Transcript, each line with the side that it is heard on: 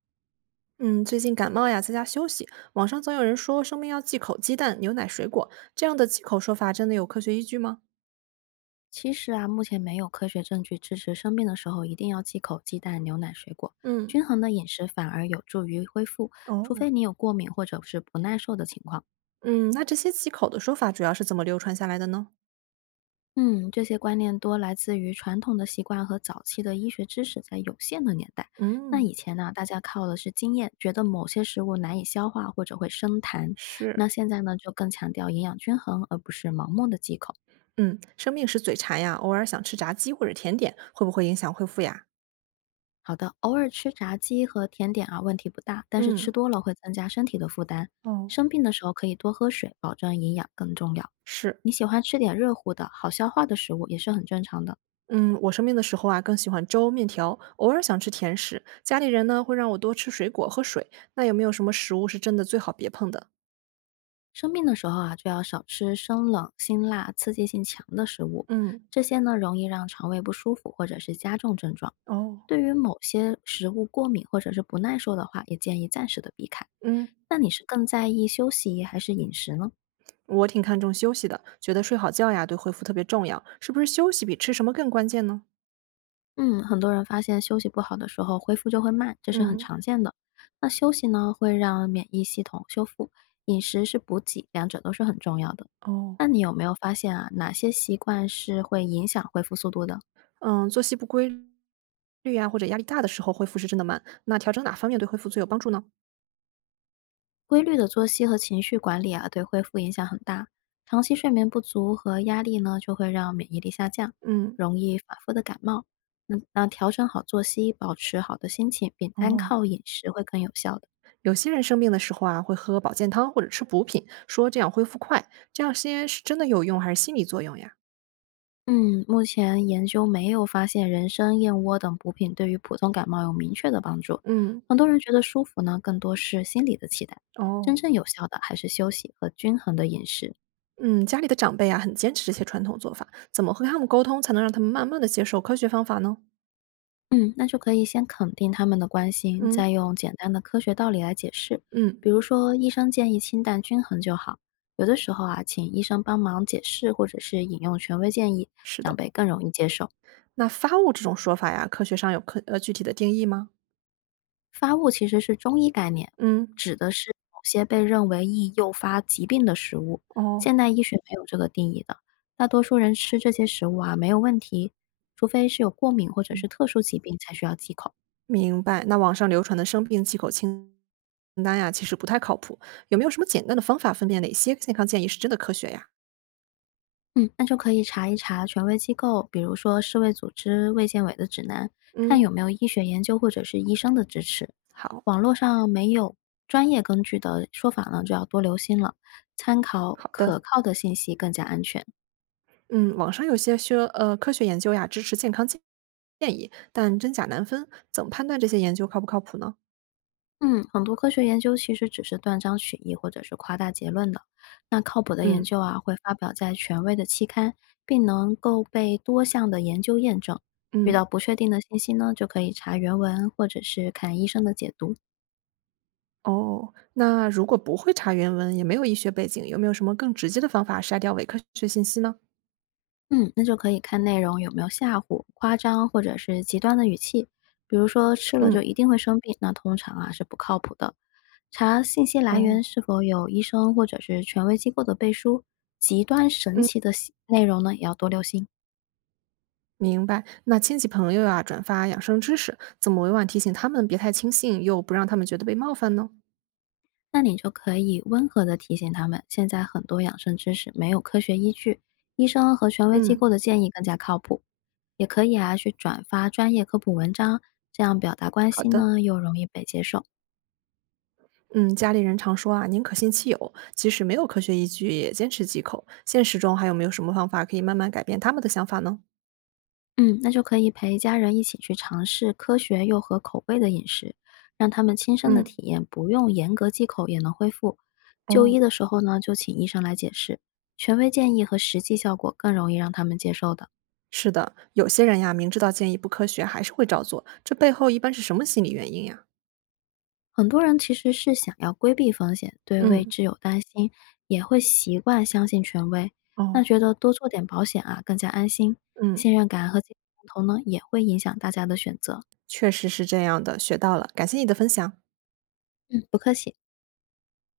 right: 嗯，最近感冒呀，在家休息。网上总有人说生病要忌口鸡蛋、牛奶、水果，这样的忌口说法真的有科学依据吗？
left: 其实啊，目前没有科学证据支持生病的时候一定要忌口鸡蛋、牛奶、水果。
right: 嗯，
left: 均衡的饮食反而有助于恢复，除
right: 哦，
left: 非你有过敏或者是不耐受的情况。
right: 嗯，那这些忌口的说法主要是怎么流传下来的呢？
left: 嗯，这些观念多来自于传统的习惯和早期的医学知识在有限的年代。那
right: 嗯
left: 以前呢，大家靠的是经验，觉得某些食物难以消化或者会生痰。
right: 是，
left: 那现在呢，就更强调营养均衡，而不是盲目的忌口。
right: 嗯，生病时嘴馋呀，偶尔想吃炸鸡或者甜点，会不会影响恢复呀？
left: 好的，偶尔吃炸鸡和甜点啊，问题不大，但是吃
right: 嗯，
left: 多了会增加身体的负担。
right: 哦，
left: 生病的时候可以多喝水，保证营养更重要。
right: 是，
left: 你喜欢吃点热乎的、好消化的食物也是很正常的。
right: 嗯，我生病的时候啊，更喜欢粥、面条，偶尔想吃甜食。家里人呢，会让我多吃水果、喝水。那有没有什么食物是真的最好别碰的？
left: 生病的时候啊，就要少吃生冷、辛辣、刺激性强的食物，
right: 嗯。
left: 这些呢容易让肠胃不舒服或者是加重症状。
right: 哦，
left: 对于某些食物过敏或者是不耐受的话，也建议暂时的避开。
right: 嗯，
left: 那你是更在意休息还是饮食呢？
right: 我挺看重休息的，觉得睡好觉呀对恢复特别重要。是不是休息比吃什么更关键呢？
left: 嗯，很多人发现休息不好的时候，恢复就会慢，这是很
right: 嗯，
left: 常见的。那休息呢，会让免疫系统修复，饮食是补给，两者都是很重要的。
right: 哦，
left: 那你有没有发现啊，哪些习惯是会影响恢复速度的？
right: 嗯，作息不规律呀，或者压力大的时候恢复是真的慢。那调整哪方面对恢复最有帮助呢？
left: 规律的作息和情绪管理啊，对恢复影响很大。长期睡眠不足和压力呢，就会让免疫力下降，
right: 嗯，
left: 容易反复的感冒。那调整好作息，保持好的心情，比单
right: 哦，
left: 靠饮食会更有效的。
right: 有些人生病的时候啊，会喝保健汤或者吃补品，说这样恢复快。这样些是真的有用还是心理作用呀？
left: 嗯，目前研究没有发现人参、燕窝等补品对于普通感冒有明确的帮助。
right: 嗯，
left: 很多人觉得舒服呢，更多是心理的期待。真
right: 哦。
left: 正有效的还是休息和均衡的饮食。
right: 嗯，家里的长辈啊，很坚持这些传统做法，怎么和他们沟通才能让他们慢慢的接受科学方法呢？
left: 嗯，那就可以先肯定他们的关心，
right: 嗯
left: 再用简单的科学道理来解释。比
right: 嗯，
left: 如说，医生建议清淡均衡就好。有的时候啊，请医生帮忙解释，或者是引用权威建议，
right: 是
left: 长
right: 的。
left: 辈更容易接受。
right: 那发物这种说法呀，科学上有具体的定义吗？
left: 发物其实是中医概念，
right: 嗯，
left: 指的是某些被认为易诱发疾病的食物。
right: 哦，
left: 现代医学没有这个定义的，大多数人吃这些食物啊没有问题，除非是有过敏或者
right: 嗯，
left: 是特殊疾病才需要忌口。
right: 明白。那网上流传的生病忌口清单呀，其实不太靠谱。有没有什么简单的方法分辨哪些健康建议是真的科学呀？
left: 嗯，那就可以查一查权威机构，比如说世卫组织、卫健委的指南，看
right: 嗯，
left: 有没有医学研究或者是医生的支持。
right: 好，
left: 网络上没有专业根据的说法呢，就要多留心了，参考
right: 好
left: 可
right: 的。
left: 靠的信息更加安全。
right: 嗯，网上有些说，科学研究呀支持健康建建议，但真假难分，怎么判断这些研究靠不靠谱呢？
left: 嗯，很多科学研究其实只是断章取义或者是夸大结论的。那靠谱的研
right: 嗯
left: 究啊，会发表在权威的期刊，并能够被多项的研究验证。遇到
right: 嗯，
left: 不确定的信息呢，就可以查原文或者是看医生的解读。
right: 哦，那如果不会查原文，也没有医学背景，有没有什么更直接的方法筛掉伪科学信息呢？
left: 嗯，那就可以看内容有没有吓唬、夸张或者是极端的语气，比如说吃了就一
right: 嗯。
left: 定会生病，那通常啊是不靠谱的。查信息来源
right: 哦，
left: 是否有医生或者是权威机构的背书，极端神
right: 嗯，
left: 奇的信内容呢也要多留心。
right: 明白。那亲戚朋友啊，转发养生知识，怎么委婉提醒他们别太轻信，又不让他们觉得被冒犯呢？
left: 那你就可以温和的提醒他们，现在很多养生知识没有科学依据，医生和权威机
right: 嗯，
left: 构的建议更加靠谱。也可以啊去转发专业科普文章，这样表达关
right: 好
left: 心
right: 的。
left: 呢又容易被接受。
right: 嗯，家里人常说啊，宁可信其有，即使没有科学依据，也坚持忌口。现实中还有没有什么方法可以慢慢改变他们的想法呢？
left: 嗯，那就可以陪家人一起去尝试科学又合口味的饮食，让他们亲身的
right: 嗯，
left: 体验，不用严格忌口也能恢复。就医
right: 哦，
left: 的时候呢，就请医生来解释，权威建议和实际效果更容易让他们接受的。
right: 是的，有些人呀，明知道建议不科学，还是会照做，这背后一般是什么心理原因呀？
left: 很多人其实是想要规避风险，对未
right: 嗯，
left: 知有担心，也会习惯相信权威。那
right: 哦，
left: 觉得多做点保险啊，更加安心，
right: 嗯，
left: 信任感和经验头呢，也会影响大家的选择。
right: 确实是这样的，学到了，感谢你的分享。
left: 嗯，不客气。